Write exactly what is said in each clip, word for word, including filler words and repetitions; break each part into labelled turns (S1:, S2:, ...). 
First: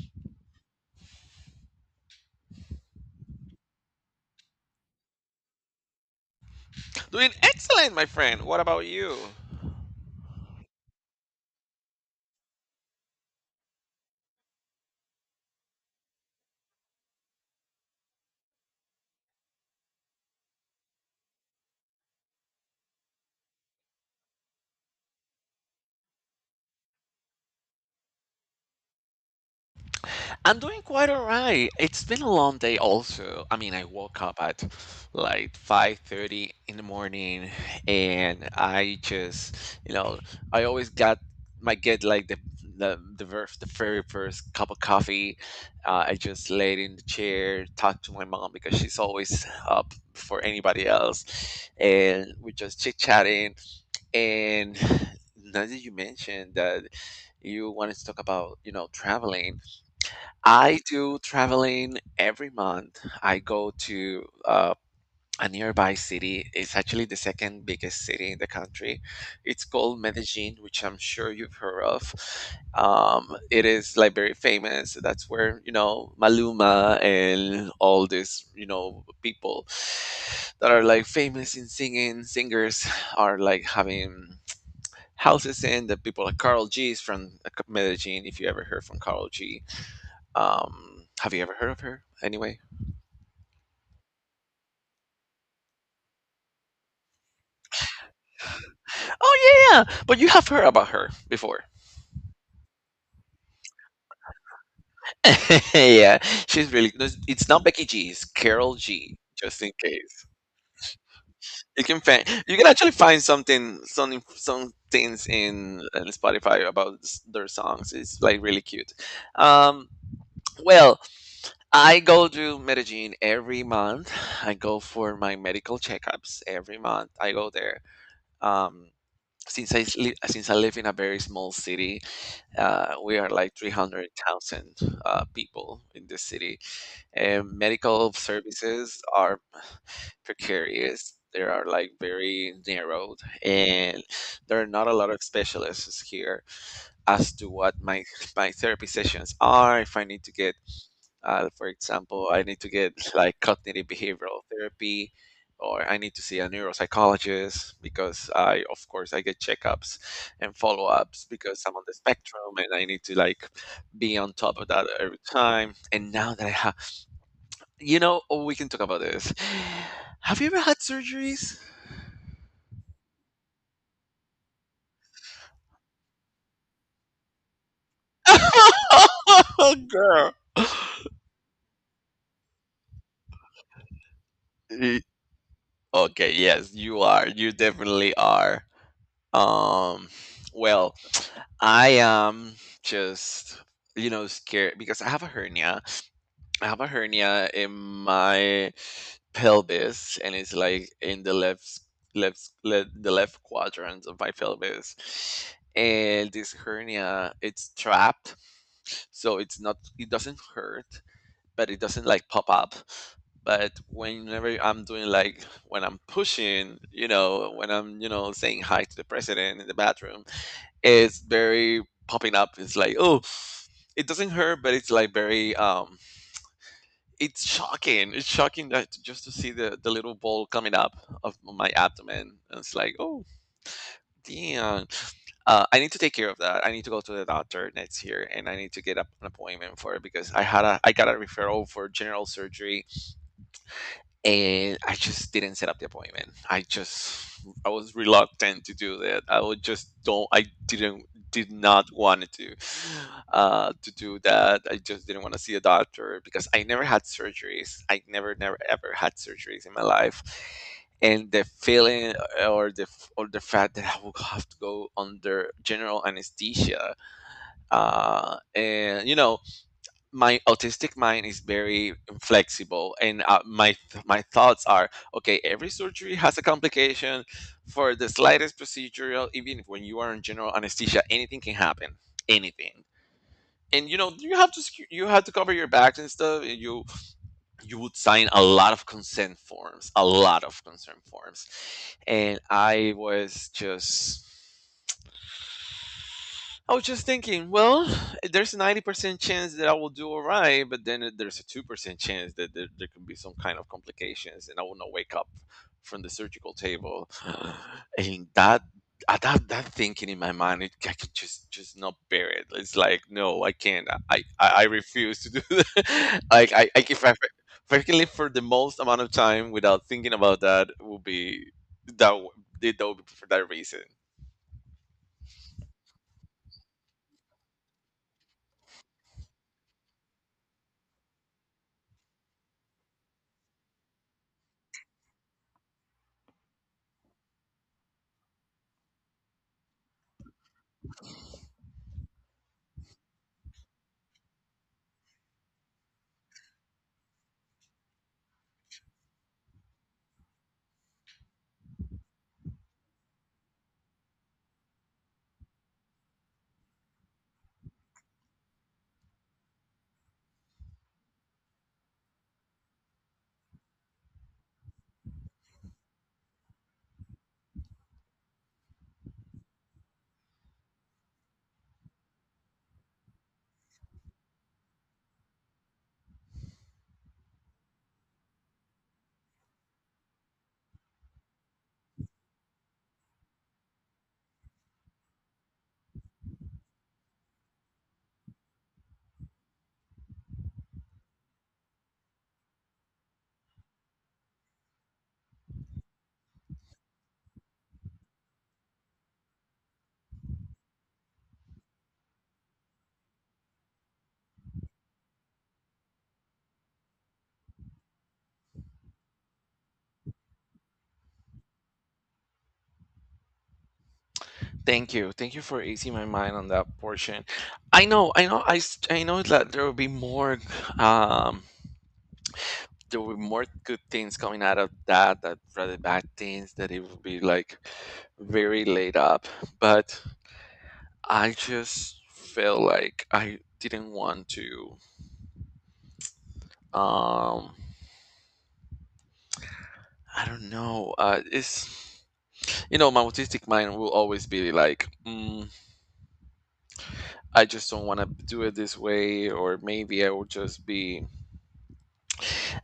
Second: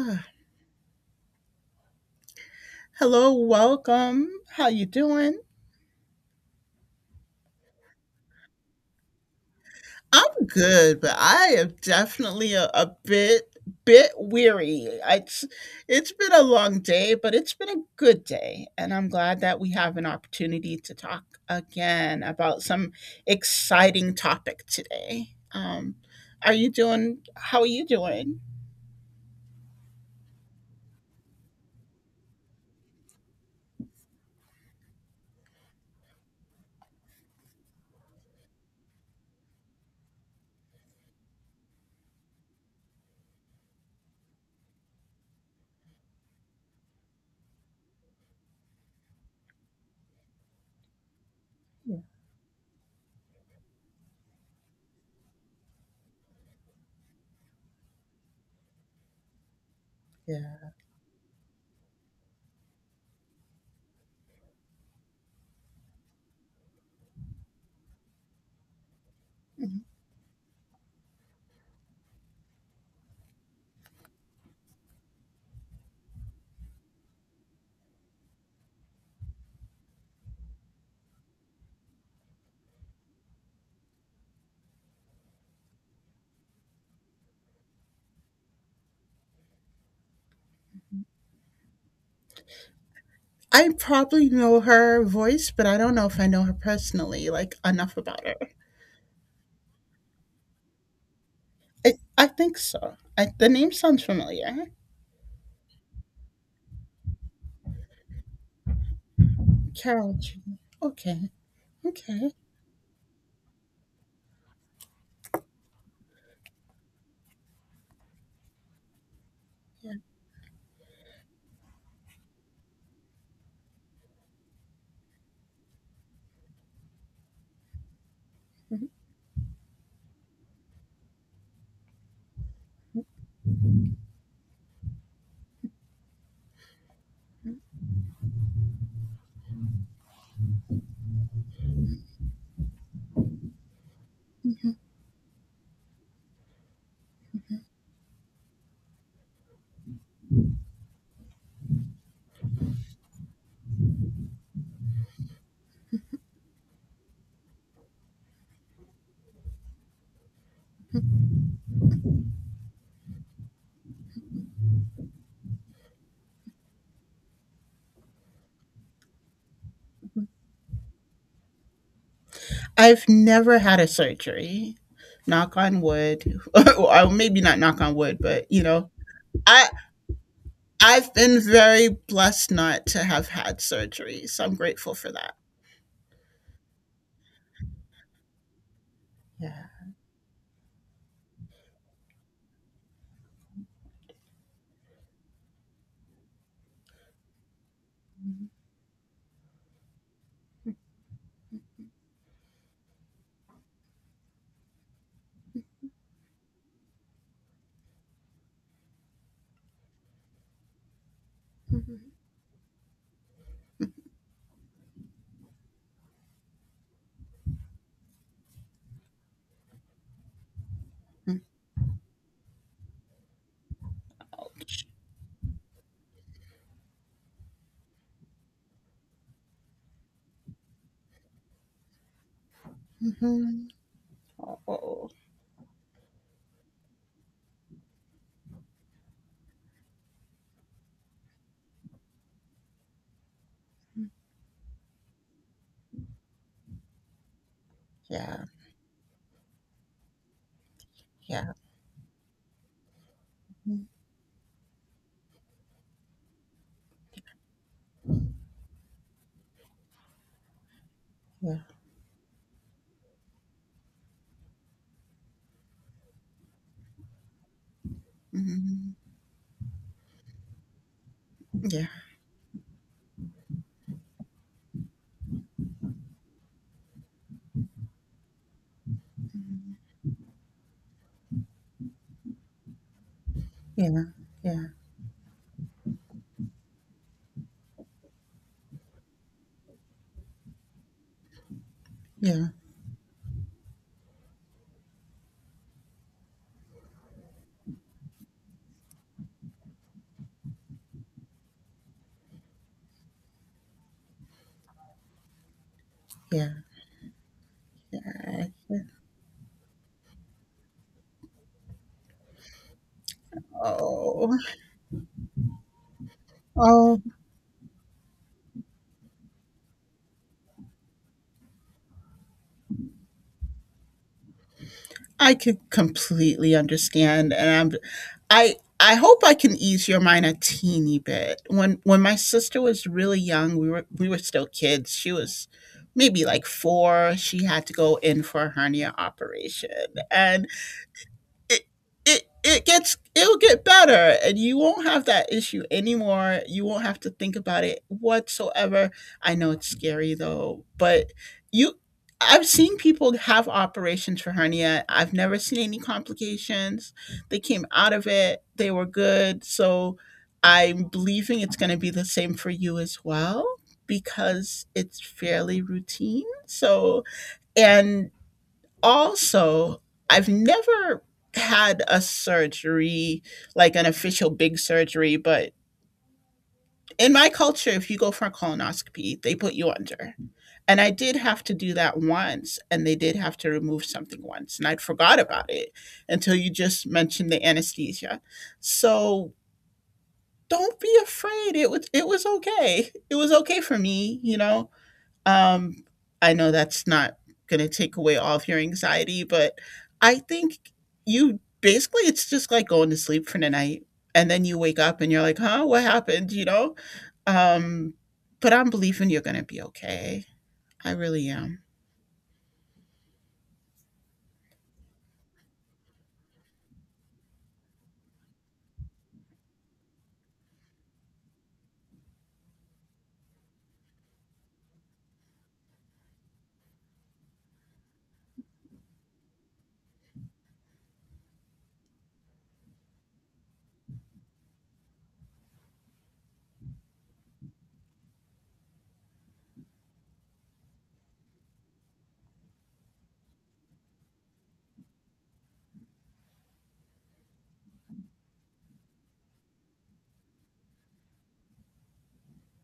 S1: Ah, Hello, welcome. How you doing?
S2: Doing excellent, my friend. What about you?
S1: I'm good, but I am definitely a, a bit bit weary. It's it's been a long day, but it's been a good day, and I'm glad that we have an opportunity to talk again about some exciting topic today. Um, are you doing? How are you doing?
S2: I'm doing quite all right. It's been a long day also. I mean, I woke up at like five thirty in the morning and I just, you know, I always got my get like the the the, ver- the very first cup of coffee. Uh, I just laid in the chair, talked to my mom because she's always up before anybody else and we're just chit-chatting. And now that you mentioned that you wanted to talk about, you know, traveling,
S1: Yeah.
S2: I do traveling every month. I go to uh, a nearby city. It's actually the second biggest city in the country. It's
S1: Mhm.
S2: called Medellin, which I'm sure you've heard of. Um, it is like very famous. That's where, you know, Maluma and all these, you know, people that are like famous in singing, singers are like having houses in the people like Carl G's from, like, Medellin. If you ever heard from Carol G, um, have you ever heard of her? Anyway,
S1: I probably know her voice, but I don't know if I know her personally, like enough about her.
S2: oh yeah, yeah, but you have heard about her before.
S1: I I think so. I, the name sounds familiar.
S2: Yeah, she's really. No, it's not Becky G. It's Carol G. Just in
S1: Carol
S2: case
S1: Jean. Okay.
S2: you can find,
S1: Okay.
S2: you can actually find something, some inf- some things in, in Spotify about s- their songs. It's like really cute. Um,
S1: Yeah.
S2: well, I go to Medellin every month. I go for my medical checkups every month. I go there.
S1: i
S2: Um, since I s- li- since I live in a very small city, uh, we are like three hundred thousand uh, people in this city, and medical services are precarious. They are like very narrowed, and there are not a lot of specialists here as to what my my therapy sessions are. If I need to get uh, for example, I need to get like cognitive behavioral therapy, or I need to see a neuropsychologist because I, of course, I get checkups and follow ups because I'm on the spectrum and I need to like be on top of that every time. And now that I have, you know, oh, we can talk about this. Have you ever had surgeries?
S1: I've never had a surgery. Knock on wood. Or maybe not knock on wood, but you know, I
S2: Girl.
S1: I've been very blessed not to have had surgery, so I'm grateful
S2: Y-
S1: for that.
S2: Okay, yes, you are. You definitely are.
S1: Yeah.
S2: Um, well, I am just, you know, scared because I have a hernia. I have a hernia in my pelvis, and it's like in the left, left, le the left quadrant of my pelvis. And this hernia, it's trapped, so it's not, it doesn't hurt, but it doesn't like pop up. But whenever I'm doing like when I'm pushing, you know, when I'm, you know, saying hi to the president in the bathroom, is
S1: Mm.
S2: very popping up. It's like, oh, it doesn't hurt, but
S1: Ouch.
S2: it's like very um it's shocking. It's shocking that just to see the, the little ball coming up of my abdomen. And it's like, oh
S1: Mhm.
S2: damn.
S1: Oh.
S2: Uh, I need to take care of that. I need to go to the doctor next year and I need to get up an appointment for it because I had a I got a referral for general surgery and I just didn't set up the appointment. I just I was
S1: Yeah.
S2: reluctant to do that. I would just don't. I didn't
S1: Yeah.
S2: did not want to uh,
S1: Mm.
S2: to do that. I just didn't want to see a doctor because I never had surgeries. I never never ever had surgeries in my life. And the
S1: Yeah.
S2: feeling or the or the fact that I would have to go under general anesthesia, uh,
S1: Mhm.
S2: and you know, my autistic mind is
S1: Yeah.
S2: very flexible and uh, my th- my thoughts are okay, every surgery has a complication for the slightest procedural, even if when you are in general anesthesia, anything can happen, anything. And you
S1: Yeah.
S2: know, you have to
S1: Yeah.
S2: scu- you have to cover your back and stuff, and you you would sign a lot of consent forms, a lot of consent forms. And
S1: Yeah.
S2: i was just I was just thinking, well, there's a ninety percent chance that I will do all right, but then it- there's a two percent chance that there, there can be some kind of complications and I will not wake up from the
S1: Yeah.
S2: surgical table. And
S1: Uh,
S2: that, uh, that, that thinking in my mind, it, I can just, just not bear it. It's like, no, I can't. I,
S1: yeah.
S2: I, I refuse to do that. Like, I, I,
S1: Oh.
S2: if I, if I can live for the most amount of time without thinking about that, it will be, that, w- that would be for that reason.
S1: I can completely understand, and I'm, I I hope I can ease your mind a teeny bit. When when my sister was really young, we were we were still kids. She was maybe like four. She had to go in for a hernia operation, and it it it gets it'll get better and you won't have that issue anymore, you won't have to think about it whatsoever. I know it's scary, though. But you, I've seen people have operations for hernia, I've never seen any complications. They came out of it, they were good. So I'm believing it's going to be the same for you as well, because it's fairly routine. So, and also, I've never had a surgery, like an official big surgery, but in my culture if you go for a colonoscopy they put you under, and I did have to do that once and they did have to remove something once, and I'd forgot about it until you just mentioned the anesthesia. So don't be afraid. It was it was okay, it was okay for me, you know. um, I know that's not going to take away all of your anxiety, but I think you basically it's just like going to sleep for the night and then you wake up and you're like, "Huh, what happened?" You know? Um, but I'm believing you're going to be okay. I really am.
S2: Thank you. Thank you for easing my mind on that portion. I know, I know, I, s- I know that there will be more, um, there will be more good things coming out of that, that rather bad things, that it will be like very laid up. But I just feel like I didn't want to, um, I don't know, uh, it's, you know, my autistic mind will always be like, mm, I just don't want to do it this way, or maybe I will just be,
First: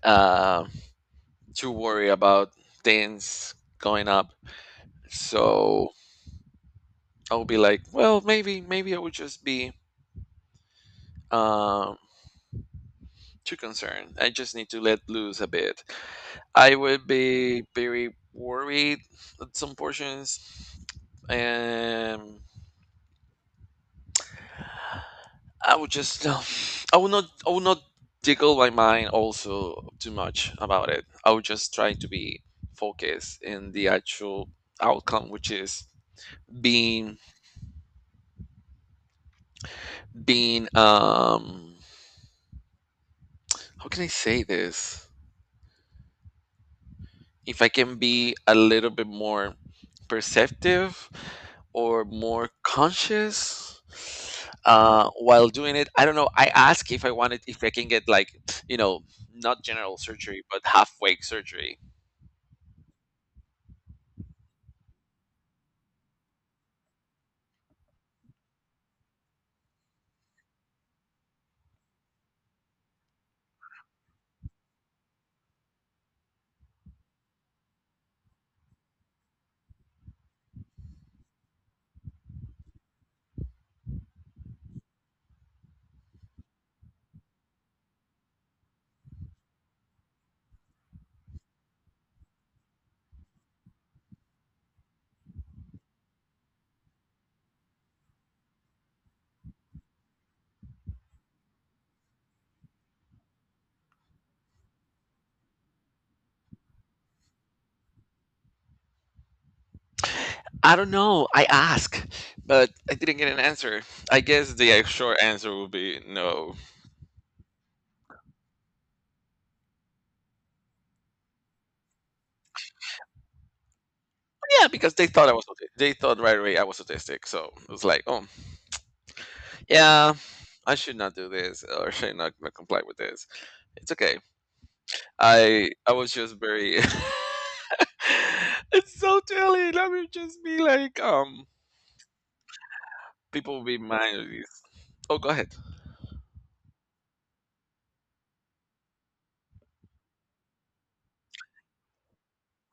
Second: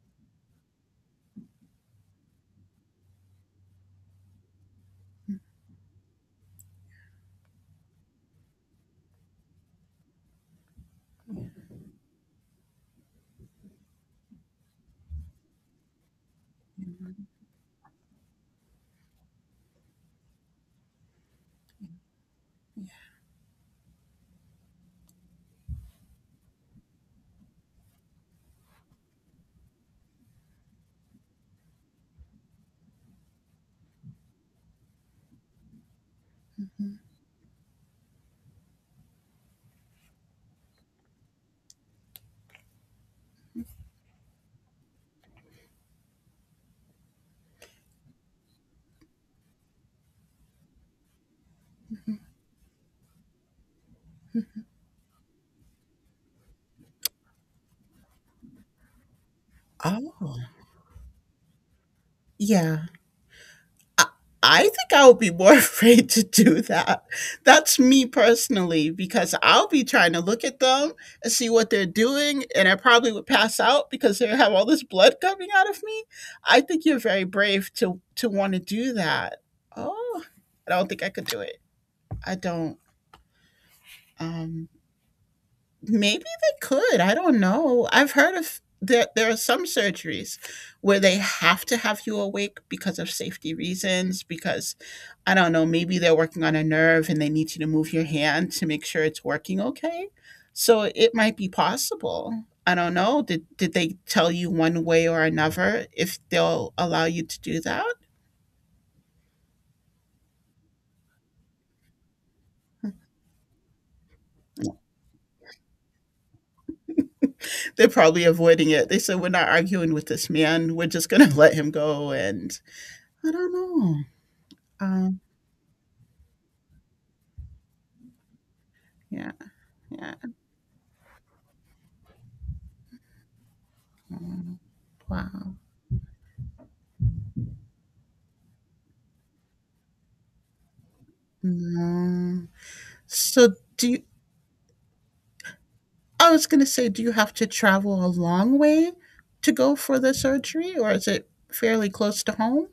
S2: um, to worry about things going up. So I would be like, well, maybe, maybe I would just be um, too concerned. I just need to let loose a bit. I would be very worried at some portions, and I would just, uh, I would not, I would not tickle my mind also too much about it. I would just try to be focused in the actual outcome, which is
S1: Mhm.
S2: being being um, how can I say this, if I can be a little bit more perceptive or more conscious uh while doing it. I don't know, I ask if I wanted if I can get like, you know, not general surgery
S1: Oh.
S2: but halfway surgery.
S1: Yeah. I I think I would be more afraid to do that. That's me personally, because I'll be trying to look at them and see what they're doing, and I probably would pass out because they have all this blood coming out of me. I think you're very brave to to want to do that. Oh, I don't think I could do it. I don't. Um, Maybe they could. I don't know. I've heard of that, there there are some surgeries where they have to have you awake because of safety reasons, because I don't know, maybe they're working on a nerve and they need you to move your hand to make sure it's working okay. So it might be possible. I don't know. Did did they tell you one way or another if they'll allow you to do that?
S2: I don't know, I ask but I didn't get an answer. I guess the short answer would be no.
S1: They're probably avoiding it. They said we're not arguing with this man. We're just gonna let him go and I don't know.
S2: Yeah, because they
S1: Um
S2: thought i was auti- they thought right away I was autistic, so it was like, oh
S1: yeah,
S2: yeah,
S1: yeah.
S2: I should not do this, or should not not comply with this. It's okay.
S1: Mm. Wow.
S2: I I was just very. It's so telling. I would just be like, um,
S1: Mm. So
S2: people will be
S1: do you,
S2: minor. This. Oh, go ahead.
S1: I was going to say, do you have to travel a long way to go for the surgery, or is it fairly close to home?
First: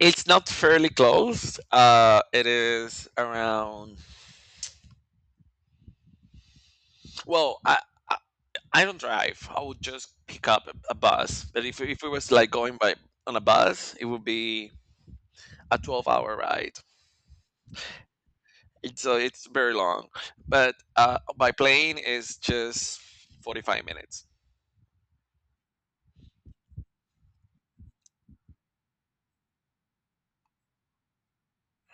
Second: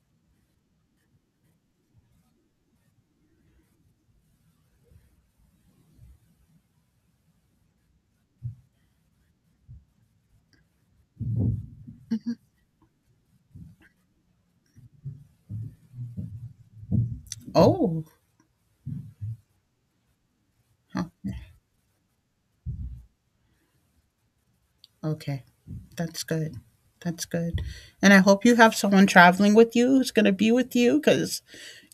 S2: It's not fairly close. Uh, it is around. Well, I I, I don't drive. I would just pick up a, a bus. But if if it was like going by on a bus, it would be a twelve hour ride.
S1: Oh,
S2: It's so it's very long, but
S1: huh.
S2: uh, by plane is just forty five minutes.
S1: Okay. That's good. That's good. And I hope you have someone traveling with you who's going to be with you because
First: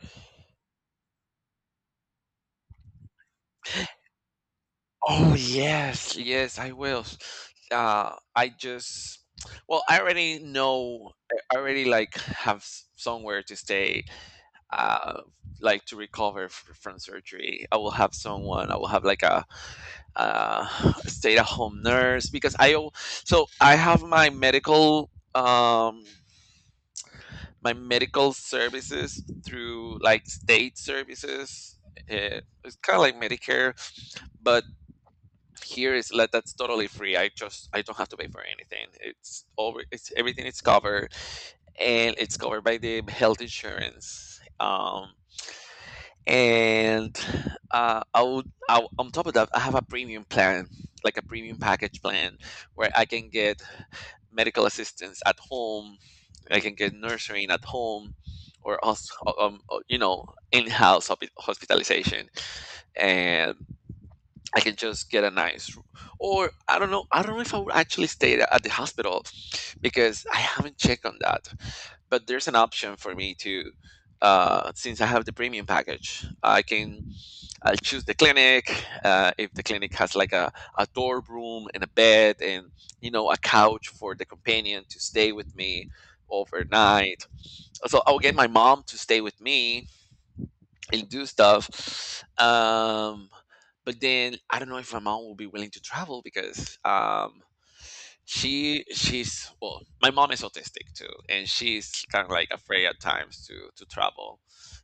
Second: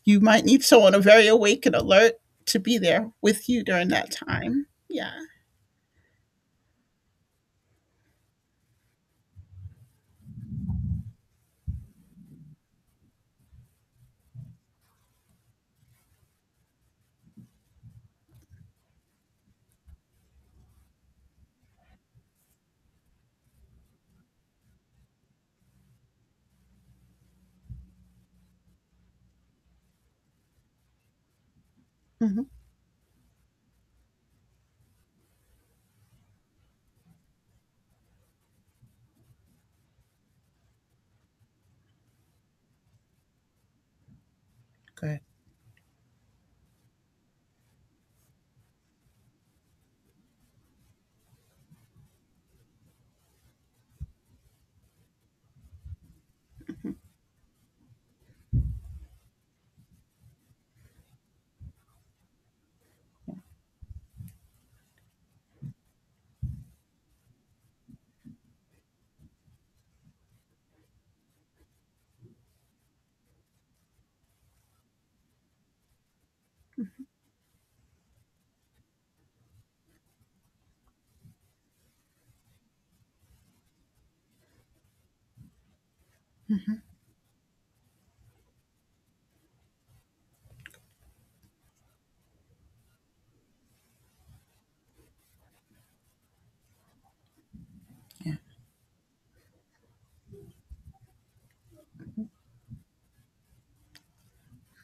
S1: you might need someone very awake and alert to be there with you during that time. Yeah.
S2: Oh yes, yes, I will. Uh, I just well, I already know. I already like have s- somewhere to stay. Uh, like to recover f- from surgery. I will have someone. I will have like a uh stay at home nurse because I al- so I have my medical um my medical services through like state services. Uh,
S1: Hmm.
S2: it's kind of like Medicare, but here is like that's totally free. I just I don't have to pay for anything. It's over. It's everything is covered, and it's covered by the health insurance. Um,
S1: Good.
S2: and uh, I would I, on top of that, I have a premium plan, like a premium package plan, where I can get medical assistance at home. I can get nursing at home, or also, um, uh, you know, in-house hospitalization, and I can just get a nice, or I don't know. I don't know if I would actually stay at at the hospital because I haven't checked on that. But there's an option for me to, uh, since I have the premium package, I can I'll choose the clinic. Uh, if the clinic has like a, a dorm room and a bed and you know a couch for the companion to stay with me
S1: Hmm.
S2: overnight, so I'll get my mom to stay with me and do stuff. Um, but then I don't know if my mom will be willing to travel because um,
S1: Yeah.
S2: she she's well my mom is autistic too and she's kind of like afraid at times to to travel.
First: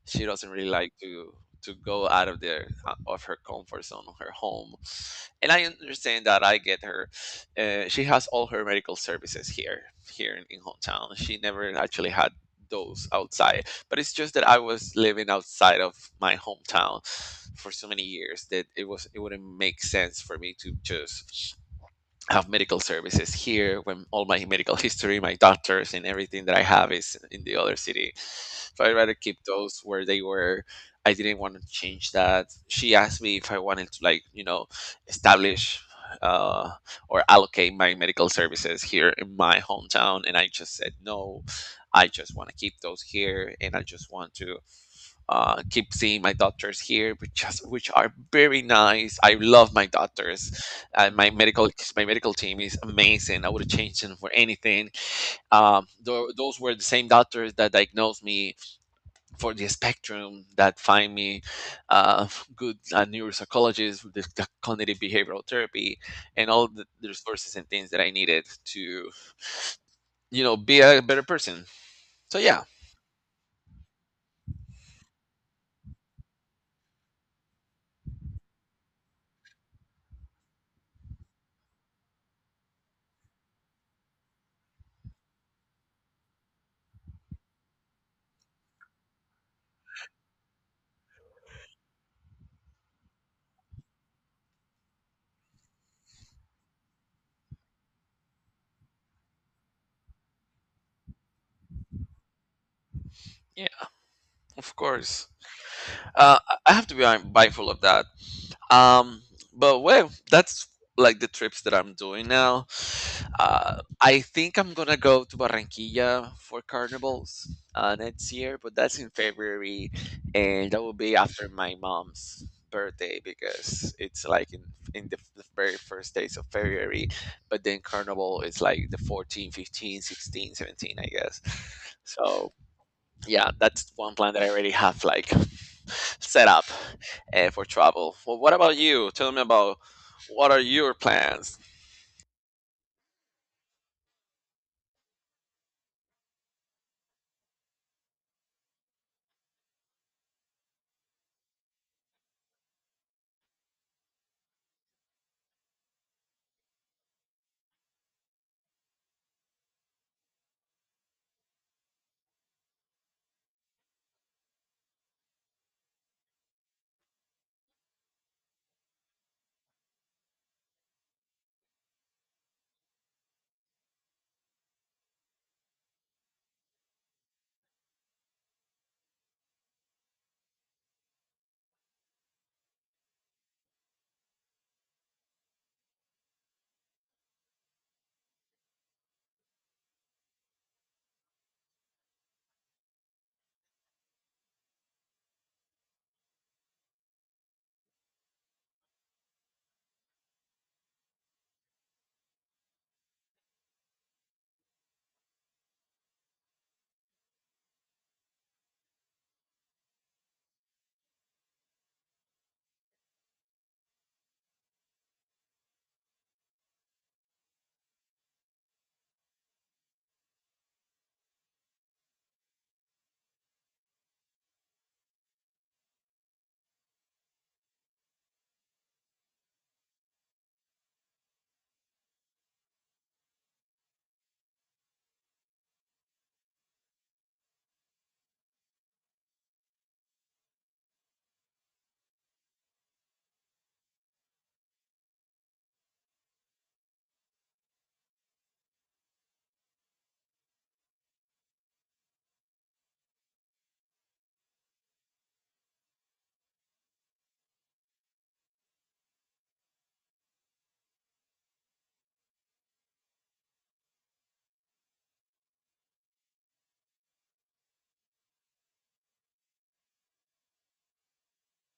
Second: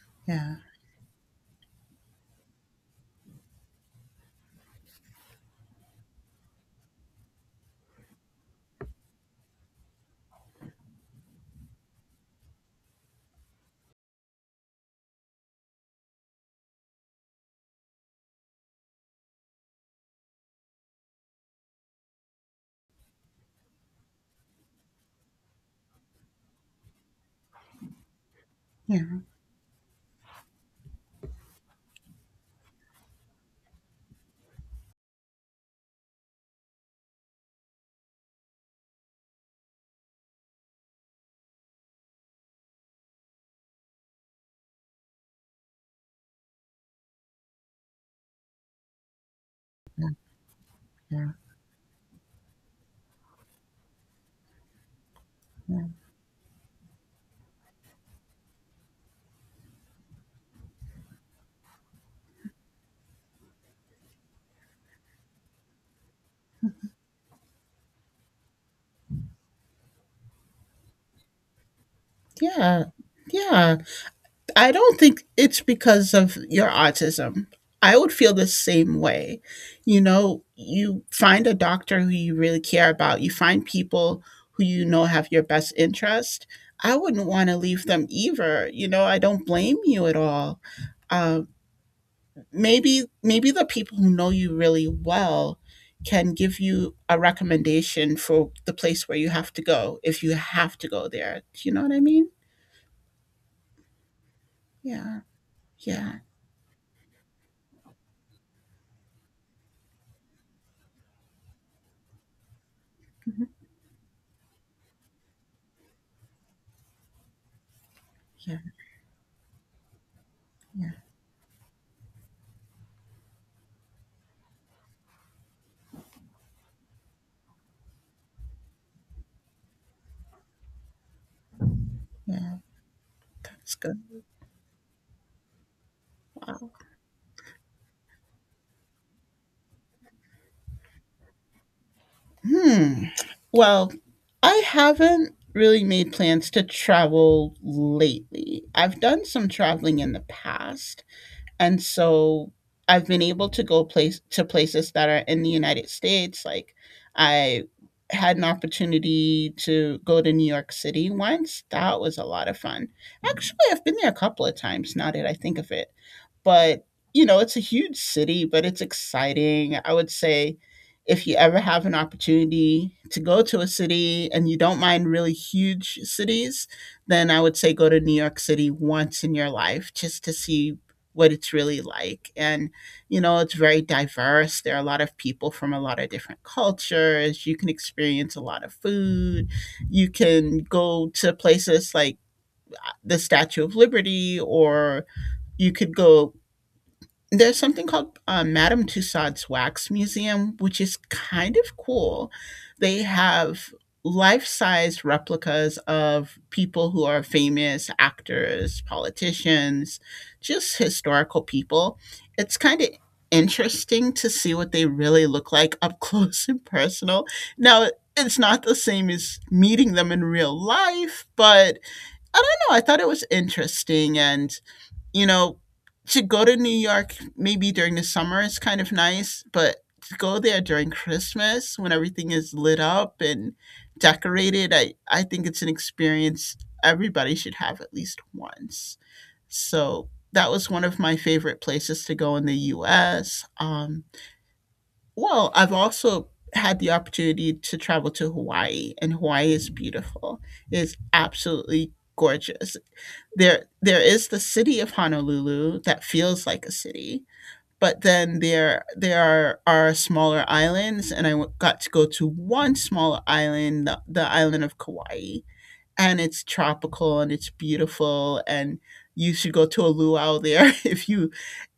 S2: She doesn't
S1: Yeah.
S2: really like to to go out of their uh, of her comfort zone of her home, and I understand that, I get her. Uh, she has all her medical services here, here in, in hometown. She never actually had those outside, but it's just that I was living outside of my hometown for so many years that it was it wouldn't make sense for me to just have medical services here when all my medical history, my doctors, and everything that I have is in the other city. So I'd
S1: Yeah.
S2: rather keep those where they were. I didn't want to change that. She asked me if I wanted to, like, you know, establish uh, or allocate my medical services here in my hometown. And I just said no. I just want to keep those here. And I just want to uh, keep seeing my doctors here, which just which are very nice. I love my doctors. Uh,
S1: Yeah.
S2: my medical my medical team is amazing. I would change them for anything.
S1: Yeah.
S2: Um, tho- those were the same doctors that diagnosed me for the spectrum, that find me uh, good uh, neuropsychologists, with the, the cognitive behavioral therapy, and all the, the resources and things that I needed to, you know, be a better person. So yeah,
S1: Yeah. Yeah. I don't think it's because of your autism. I would feel the same way. You know, you find a doctor who you really care about, you find people who you know have your best interest. I wouldn't want to leave them either. You know, I don't blame you at all. Uh, maybe maybe the people who know you really well can give you a recommendation for the place where you have to go if you have to go there. Do you know what I mean?
S2: yeah, of
S1: Yeah.
S2: course.
S1: Yeah.
S2: Uh, I I have to be uh, mindful of that. Um, but well, that's like the trips that I'm doing now.
S1: Mhm.
S2: Uh, I think I'm gonna go to Barranquilla for carnivals uh, next
S1: Yeah.
S2: year, but that's in February, and that
S1: Yeah.
S2: will be after my mom's birthday because it's like in in the, the very first days of February, but then carnival is like the fourteen, fifteen, sixteen, seventeen, I guess. So
S1: Yeah.
S2: yeah,
S1: That's
S2: that's
S1: good.
S2: one plan that I already have, like, set up
S1: Wow.
S2: uh, for travel. Well, what about you? Tell me about, what are your plans?
S1: Hmm. Well, I haven't really made plans to travel lately. I've done some traveling in the past, and so I've been able to go place to places that are in the United States. Like I had an opportunity to go to New York City once. That was a lot of fun. Actually, I've been there a couple of times now that I think of it. But, you know, it's a huge city, but it's exciting. I would say if you ever have an opportunity to go to a city and you don't mind really huge cities, then I would say go to New York City once in your life just to see what it's really like. And, you know, it's very diverse. There are a lot of people from a lot of different cultures. You can experience a lot of food. You can go to places like uh, the Statue of Liberty, or you could go, there's something called uh, Madame Tussauds Wax Museum, which is kind of cool. They have life size replicas of people who are famous actors, politicians, just historical people. It's kind of interesting to see what they really look like up close and personal. Now, it's not the same as meeting them in real life, but I don't know. I thought it was interesting and you know, to go to New York maybe during the summer is kind of nice, but to go there during Christmas when everything is lit up and decorated, I, I think it's an experience everybody should have at least once. So that was one of my favorite places to go in the U S. Um, well, I've also had the opportunity to travel to Hawaii, and Hawaii is beautiful. It's absolutely gorgeous. There there is the city of Honolulu that feels like a city, but then there there are, are smaller islands, and I w- got to go to one small island, the, the island of Kauai, and it's tropical and it's beautiful, and you should go to a luau there if you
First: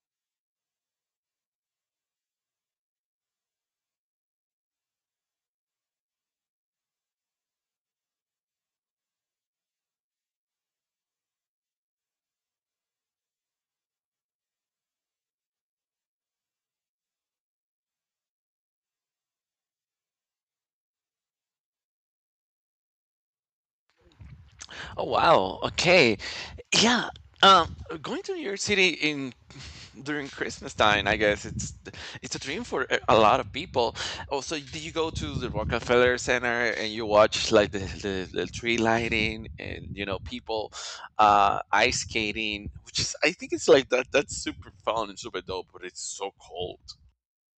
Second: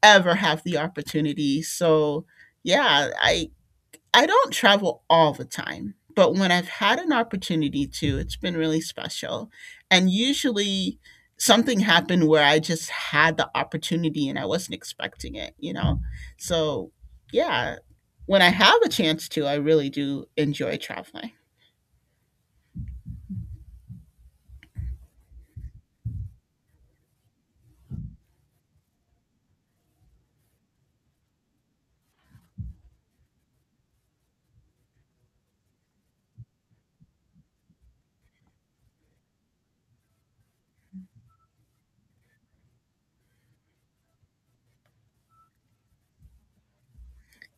S1: ever have the opportunity. So yeah, I I don't travel all the time, but when I've had an opportunity to, it's been really special. And usually something happened where I just had the opportunity and I wasn't expecting it, you know? So, yeah, when I have a chance to, I really do enjoy traveling.
S2: Oh wow. Okay. Yeah. Um, Going to New York City in during Christmas time, I guess it's it's a dream for a a lot of people. Also, do you go to the Rockefeller Center and you watch, like, the, the, the tree lighting, and you know, people uh, ice skating, which is, I think it's like that, that's super fun and super dope, but it's so cold.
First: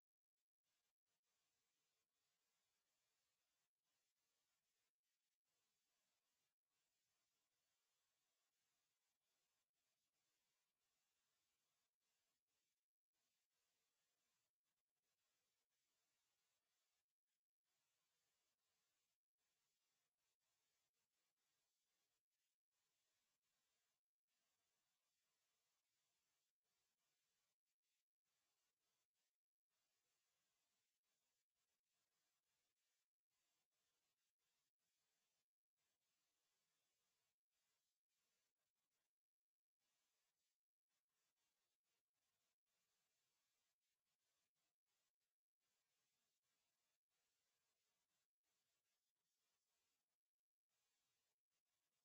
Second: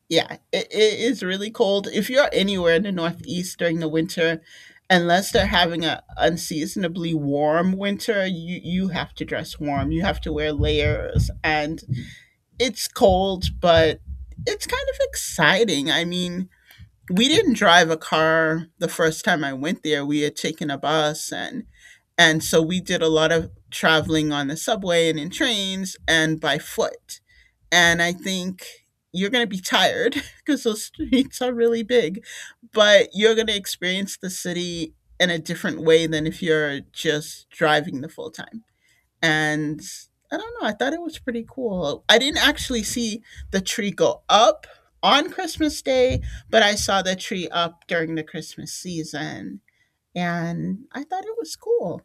S1: Yeah, it, it is really cold. If you're anywhere in the Northeast during the winter, unless they're having a unseasonably warm winter, you, you have to dress warm. You have to wear layers and it's cold, but it's kind of exciting. I mean, we didn't drive a car the first time I went there. We had taken a bus and and so we did a lot of traveling on the subway and in trains and by foot. And I think you're going to be tired because those streets are really big, but you're going to experience the city in a different way than if you're just driving the full time. And I don't know, I thought it was pretty cool. I didn't actually see the tree go up on Christmas Day, but I saw the tree up during the Christmas season and I thought it was cool.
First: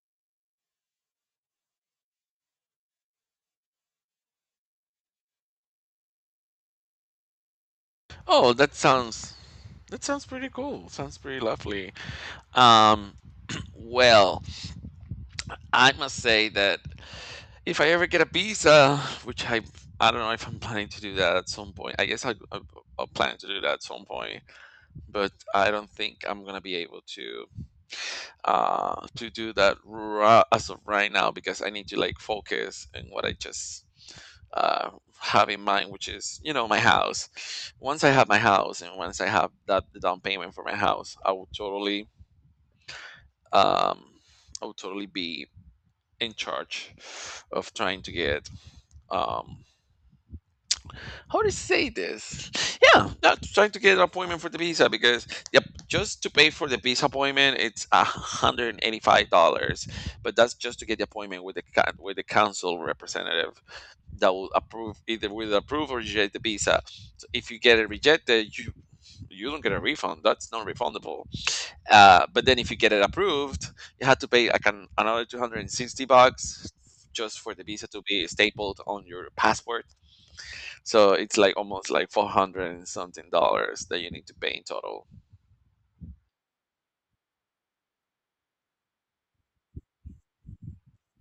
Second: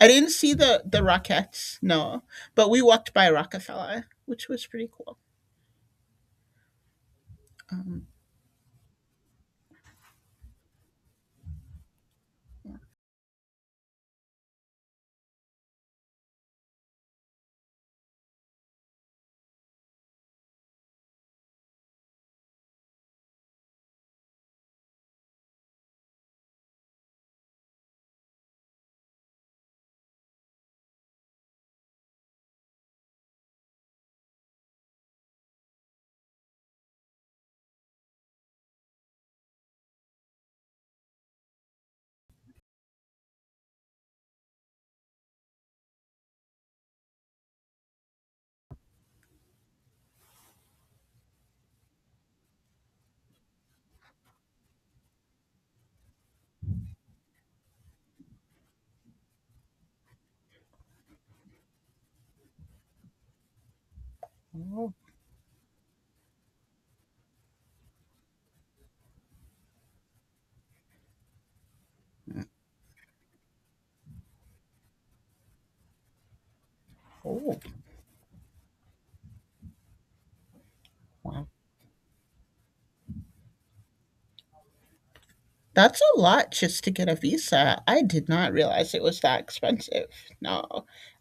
S1: I didn't see the the Rockettes, no, but we walked by Rockefeller, which was pretty cool.
S2: Oh, that sounds, that sounds pretty cool. Sounds pretty lovely. Um, well, I must say that. If I ever get a visa, which I I don't know if I'm planning to do that at some point. I guess I, I, I'll plan to do that at some point, but I don't think I'm gonna be able to uh to do that ra- as of right now, because I need to, like, focus on what I just uh have in mind, which is, you know, my house. Once I have my house, and once I have that, the down payment for my house, I will totally um I will totally be in charge of trying to get um how to say this? Yeah, not trying to get an appointment for the visa, because yep, just to pay for the visa appointment, it's a hundred and eighty-five dollars. But that's just to get the appointment with the coun- with the council representative that will approve, either will approve or reject the visa. So if you get it rejected, you you don't get a refund. That's non-refundable. Uh, but then if you get it approved, you have to pay like an, another two hundred and sixty bucks just for the visa to be stapled on your passport. So it's like almost like four hundred and something dollars that you need to pay in total.
S1: That's a lot just to get a visa. I did not realize it was that expensive. No,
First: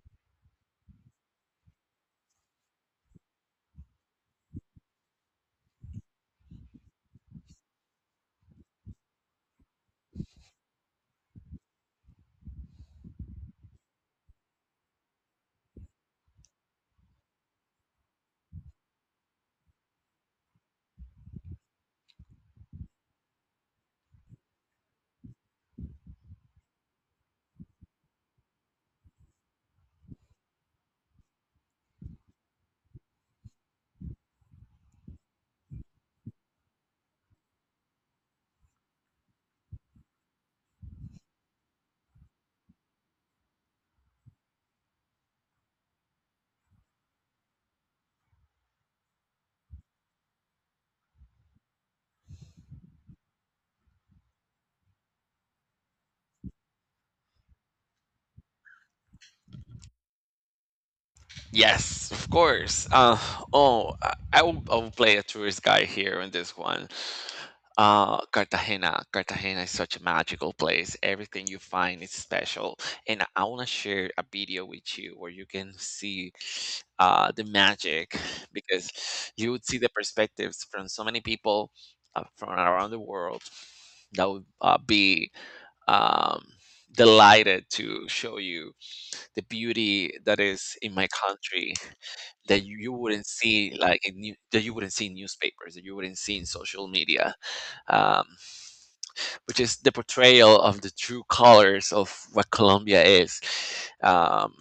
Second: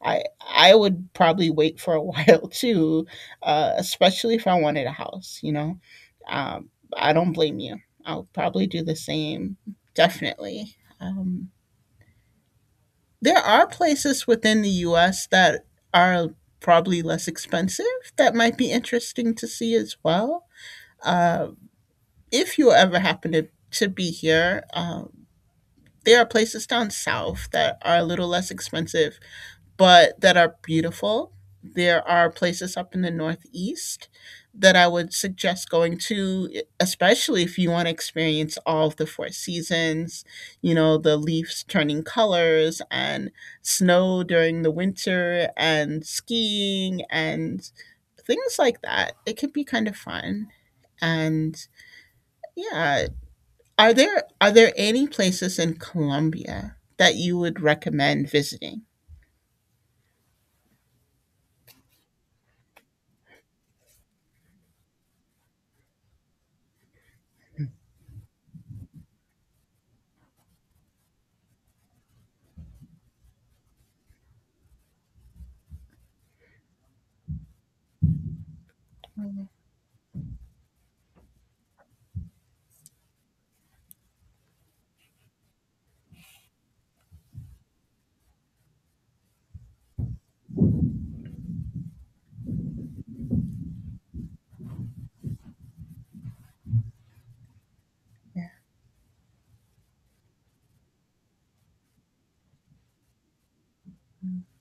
S1: I I would probably wait for a while too, uh, especially if I wanted a house. You know, um, I don't blame you. I'll probably do the same. Definitely. Um, there are places within the U S that are probably less expensive that might be interesting to see as well. Uh, if you ever happen to to be here. Um, there are places down south that are a little less expensive, but that are beautiful. There are places up in the Northeast that I would suggest going to, e- especially if you want to experience all of the four seasons, you know, the leaves turning colors and snow during the winter and skiing and things like that. It can be kind of fun. And yeah, are there are there any places in Colombia that you would recommend visiting?
S2: Yes, of course. Uh, oh, I I will, I will play a tourist guy here in this one. Uh, Cartagena. Cartagena is such a magical place. Everything you find is special, and I want to share a video with you where you can see uh, the magic, because you would see the perspectives from so many people uh, from around the world that would uh, be um, delighted to show you the beauty that is in my country, that you, you wouldn't see like in new, that you wouldn't see in newspapers, that you wouldn't see in social media, um,
S1: Yeah.
S2: which is the portrayal of the true colors of what Colombia is. um,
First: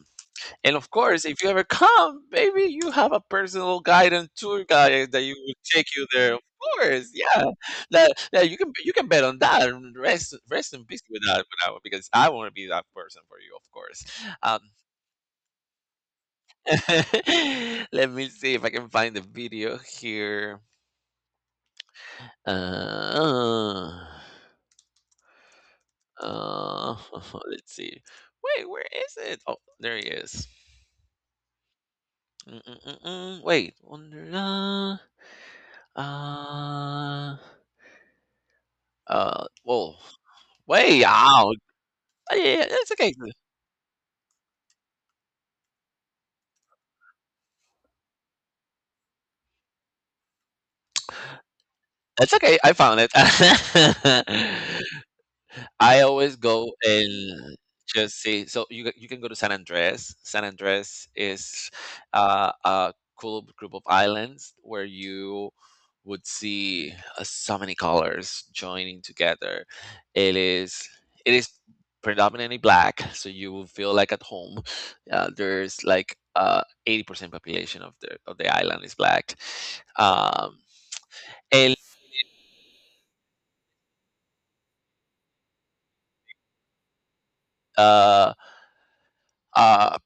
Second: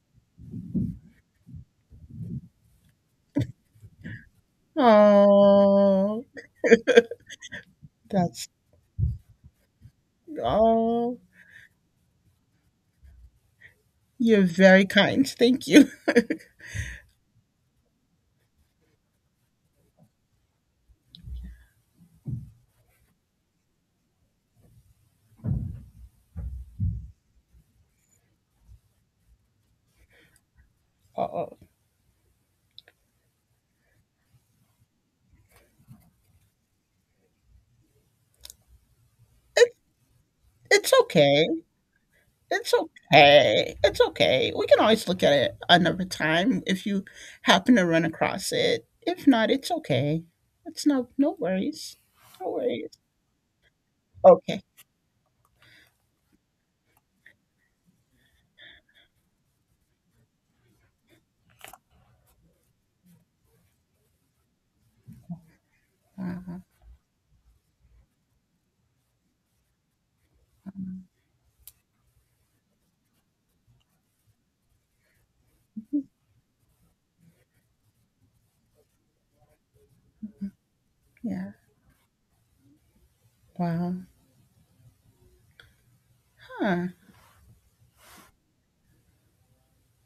S2: and of course, if you ever come, maybe you have a personal guide and tour guide that you will take you
S1: Oh,
S2: there. Of course, yeah. That, that
S1: that's
S2: you can, you can bet on that. And Rest rest in peace
S1: oh,
S2: with that, with that one, because I want to be that person for you, of course.
S1: you're
S2: Um,
S1: very kind. Thank you.
S2: Let me see if I can find the video here. Uh, uh, let's see. Wait, where is it? Oh, there he is.
S1: Oh,
S2: Mm-mm-mm-mm. Wait, wonder. Uh, uh, Uh,
S1: it,
S2: woah.
S1: it's
S2: Way
S1: okay.
S2: out. Yeah,
S1: It's
S2: it's okay.
S1: okay. It's okay. We can always look at it another time if you happen to run across it. If not, it's okay. It's no no worries.
S2: It's
S1: No
S2: okay. I
S1: worries.
S2: found it.
S1: Okay.
S2: I always go and just see. So you ca- you can go to San Andres. San Andres is uh, a cool group of islands where you would
S1: Wow.
S2: see uh, so many colors joining together. It is it is predominantly black, so you will feel like at home. Uh, there's like uh, eighty percent population of the of the island is black. Um,
S1: Yeah.
S2: and
S1: Wow. Huh.
S2: uh, uh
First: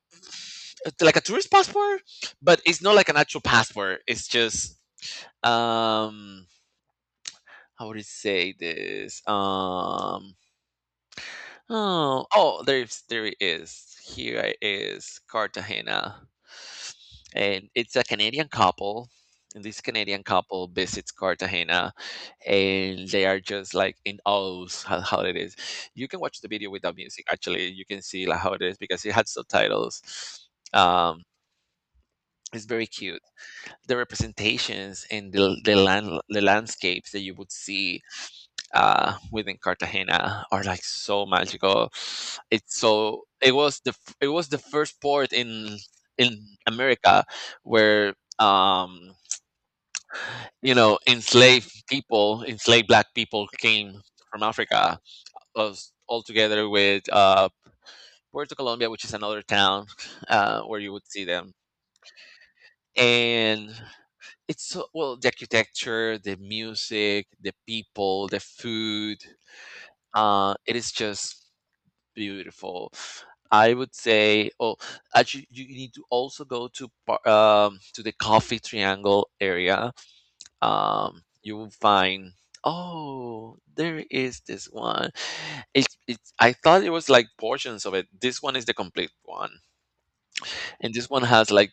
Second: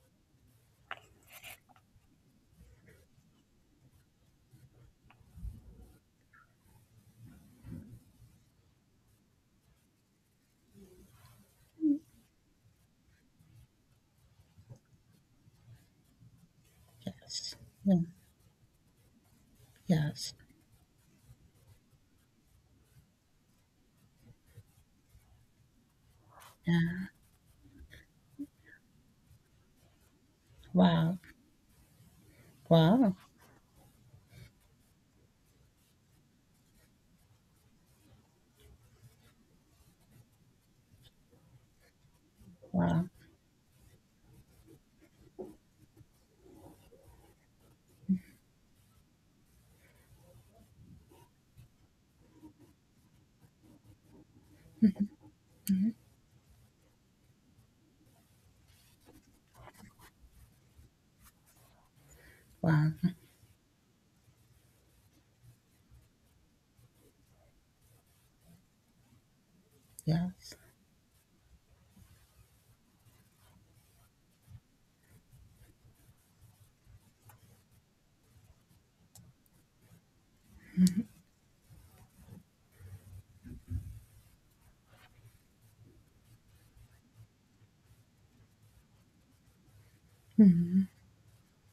S2: like a tourist passport, but it's not like an actual passport, it's just, um how would you say this? Um oh, oh there's, there it is. Here it is, Cartagena.
S1: Yes.
S2: And
S1: Yeah.
S2: it's a Canadian couple, and this Canadian
S1: Yes.
S2: couple visits Cartagena, and they are just like in awe, how, how it is. You can watch the video without
S1: Yeah.
S2: music. Actually, you can see like how it is, because it had subtitles.
S1: Wow.
S2: um It's very
S1: Wow.
S2: cute. The representations and the the land the landscapes that you would see uh, within Cartagena are like so magical. It's
S1: Wow.
S2: so, it was the f- it was the first port in in America, where um, you know, enslaved people, enslaved black people came from Africa, us all together with uh, Puerto Colombia, which is another town uh, where you would see them.
S1: Wow.
S2: And it's so, well, the architecture, the music, the people, the food, uh
S1: Yes.
S2: it is just beautiful, I would say. Oh, actually, you need to also go to par- um to the coffee triangle area. Um you will find, oh, there is this one. It's it's I thought it was like portions of it. This one is the complete one. And this one has like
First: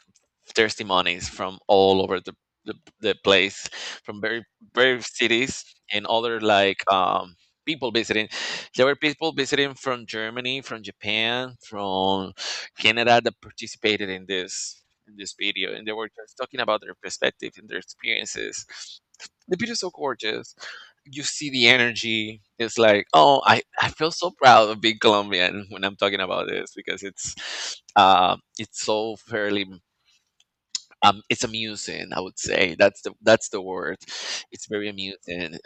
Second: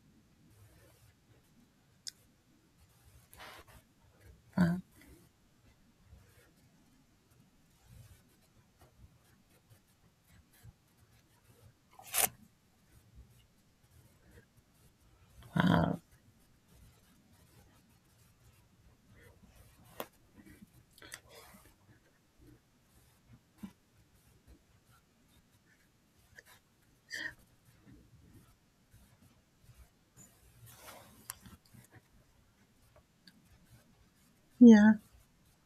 S2: thirsty monies from all over the the, the place, from very very cities, and other, like, um people visiting. There were people visiting from Germany, from Japan, from Canada, that participated in this, in this video, and they were just talking about their perspective and their experiences. The video is so gorgeous, you see the energy. It's like, oh, I, I feel so proud of being Colombian when I'm talking about this, because it's uh, it's so fairly, um, it's amusing. I would say that's the that's the word. It's very
S1: Yeah.
S2: amusing.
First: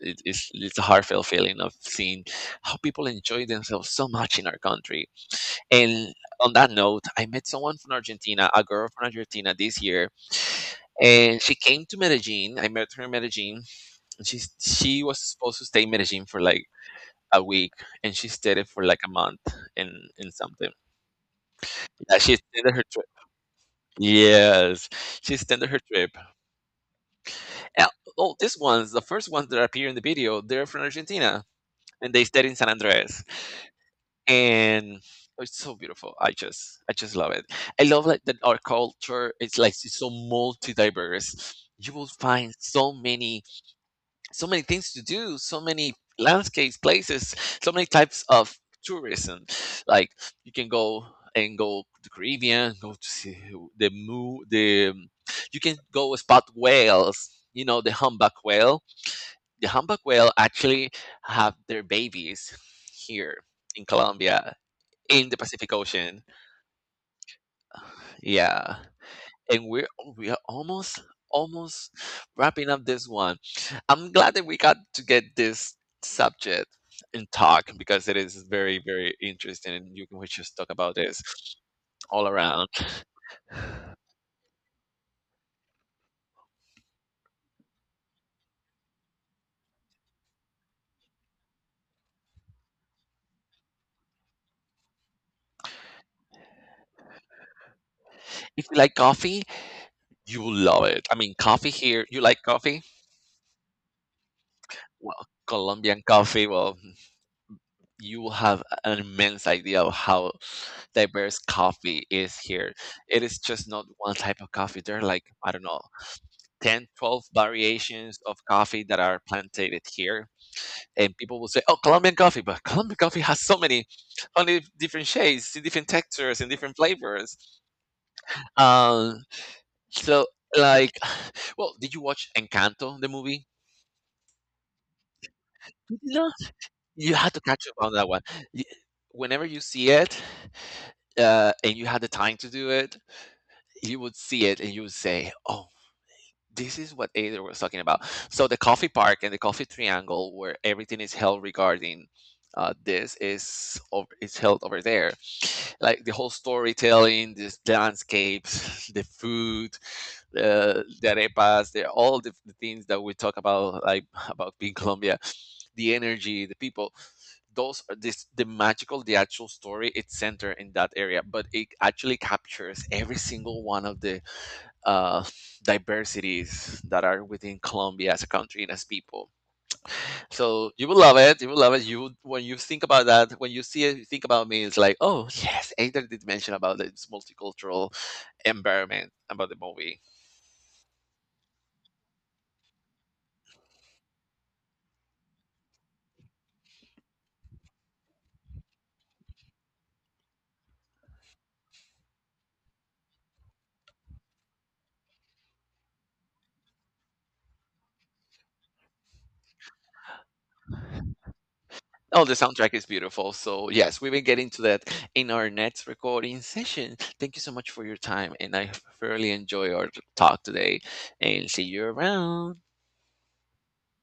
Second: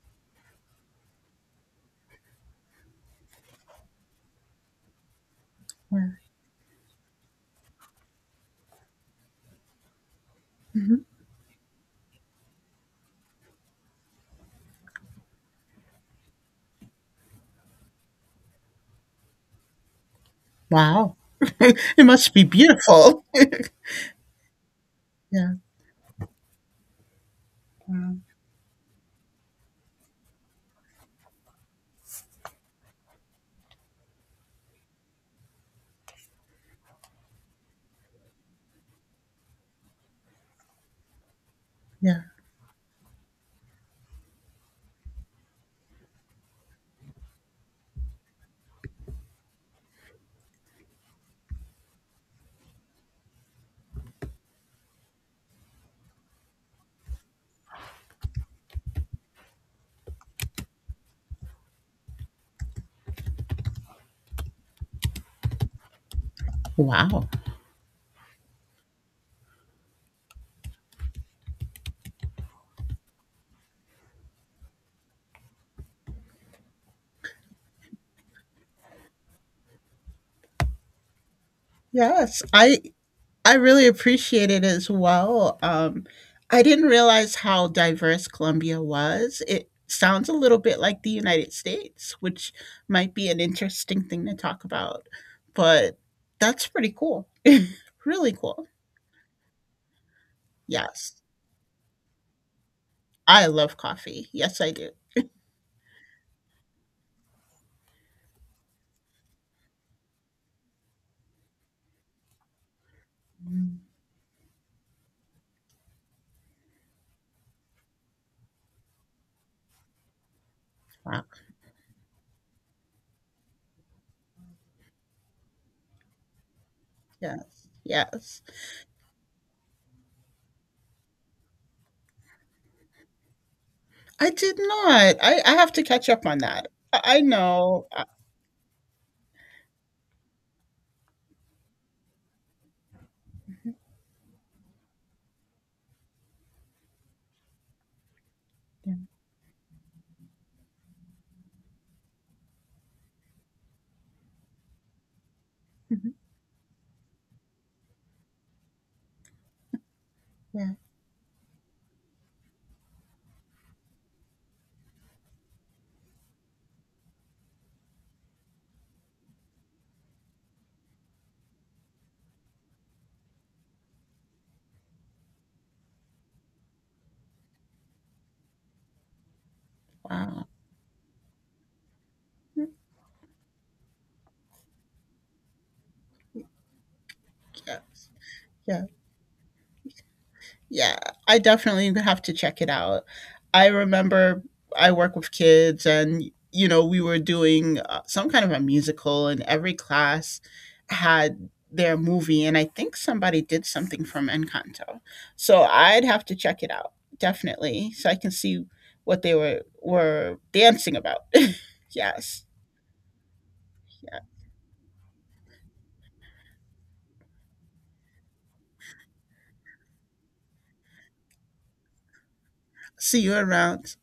S2: It, it's it's a heartfelt feeling of seeing how people enjoy themselves so much in our country.
S1: Yeah.
S2: And on that note, I met someone from Argentina, a girl from Argentina this year,
S1: Mhm.
S2: and she came to Medellin. I met her in Medellin. And she she was supposed to stay in Medellin for like a week, and she stayed it for like a month and and something.
S1: Wow. It
S2: Yeah,
S1: must
S2: she
S1: be
S2: extended her trip.
S1: beautiful.
S2: Yes, she
S1: Yeah.
S2: extended her trip. And
S1: Wow.
S2: all these ones, the first ones that appear in the video, they're from Argentina, and they stayed in San Andres, and oh, it's so beautiful. I just, I just love it. I love like that our culture is like it's so multi diverse. You will
S1: Yeah.
S2: find so many, so many things to do, so many landscapes, places, so many types of tourism. Like, you can go and go to Caribbean, go to see the moo, the um, you can go spot whales. You know the humpback whale. The humpback whale actually have their babies here in Colombia, in the Pacific Ocean.
S1: Wow.
S2: Yeah, and we're we are almost, almost wrapping up this one. I'm glad that we got to get this subject and talk, because it is very very interesting, and you can we just talk about this all
S1: Yes.
S2: around.
S1: I I really appreciate it as well. Um I didn't realize how diverse Colombia was. It sounds a little bit like the United States, which might be an interesting thing to talk about. But that's pretty cool. Really cool.
S2: If you like coffee, you will love it.
S1: Yes.
S2: I mean, coffee here, you like coffee?
S1: I love coffee. Yes, I do.
S2: Well, Colombian coffee, well, you will have an immense idea of how diverse coffee is here. It is just
S1: Mm.
S2: not one type of coffee. They're like, I don't know, ten, twelve variations of coffee that are planted here. And
S1: Wow.
S2: people will say, oh, Colombian coffee, but Colombian coffee has so many, only different shades, different textures, and different flavors.
S1: Yes, yes.
S2: Um, so, like, well, did you watch Encanto, the movie?
S1: I did not. I I have to catch up
S2: No.
S1: on that.
S2: You
S1: I I
S2: had to catch up
S1: know.
S2: on
S1: I
S2: that one. Y- Whenever you see it uh, and you had the time to do it, you would see it and you would say, oh, this is what Ada was talking about. So the coffee
S1: yeah,
S2: park and the coffee triangle, where everything is held regarding uh, this, is over, is held over there. Like
S1: mhm,
S2: the whole storytelling, the landscapes, the food,
S1: yeah,
S2: the, the arepas, the, all the, the things that we talk about, like, about being Colombia, the energy, the people. Those are this the magical, the actual story. It's centered in that area, but it actually captures every single one of the uh, diversities that are within Colombia as a country and as people.
S1: wow.
S2: So you will love it. You will love it. You would- when you
S1: Mm,
S2: think about that, when you see it, you think about me. It's like, oh yes, Ada did mention about this multicultural
S1: yes, yes.
S2: environment about the movie.
S1: Yeah, I definitely have to check it out. I remember I work with kids, and you know, we were doing uh, some kind of a musical, and every class had their movie, and I think somebody did something from Encanto. So I'd have to check it out definitely, so I can see what they were were dancing about.
S2: Oh, the
S1: Yes.
S2: soundtrack is beautiful. So yes, we
S1: Yeah.
S2: will get into that in our next recording session. Thank you so much for your time, and I thoroughly enjoy our talk today. And see you around.
S1: See you around.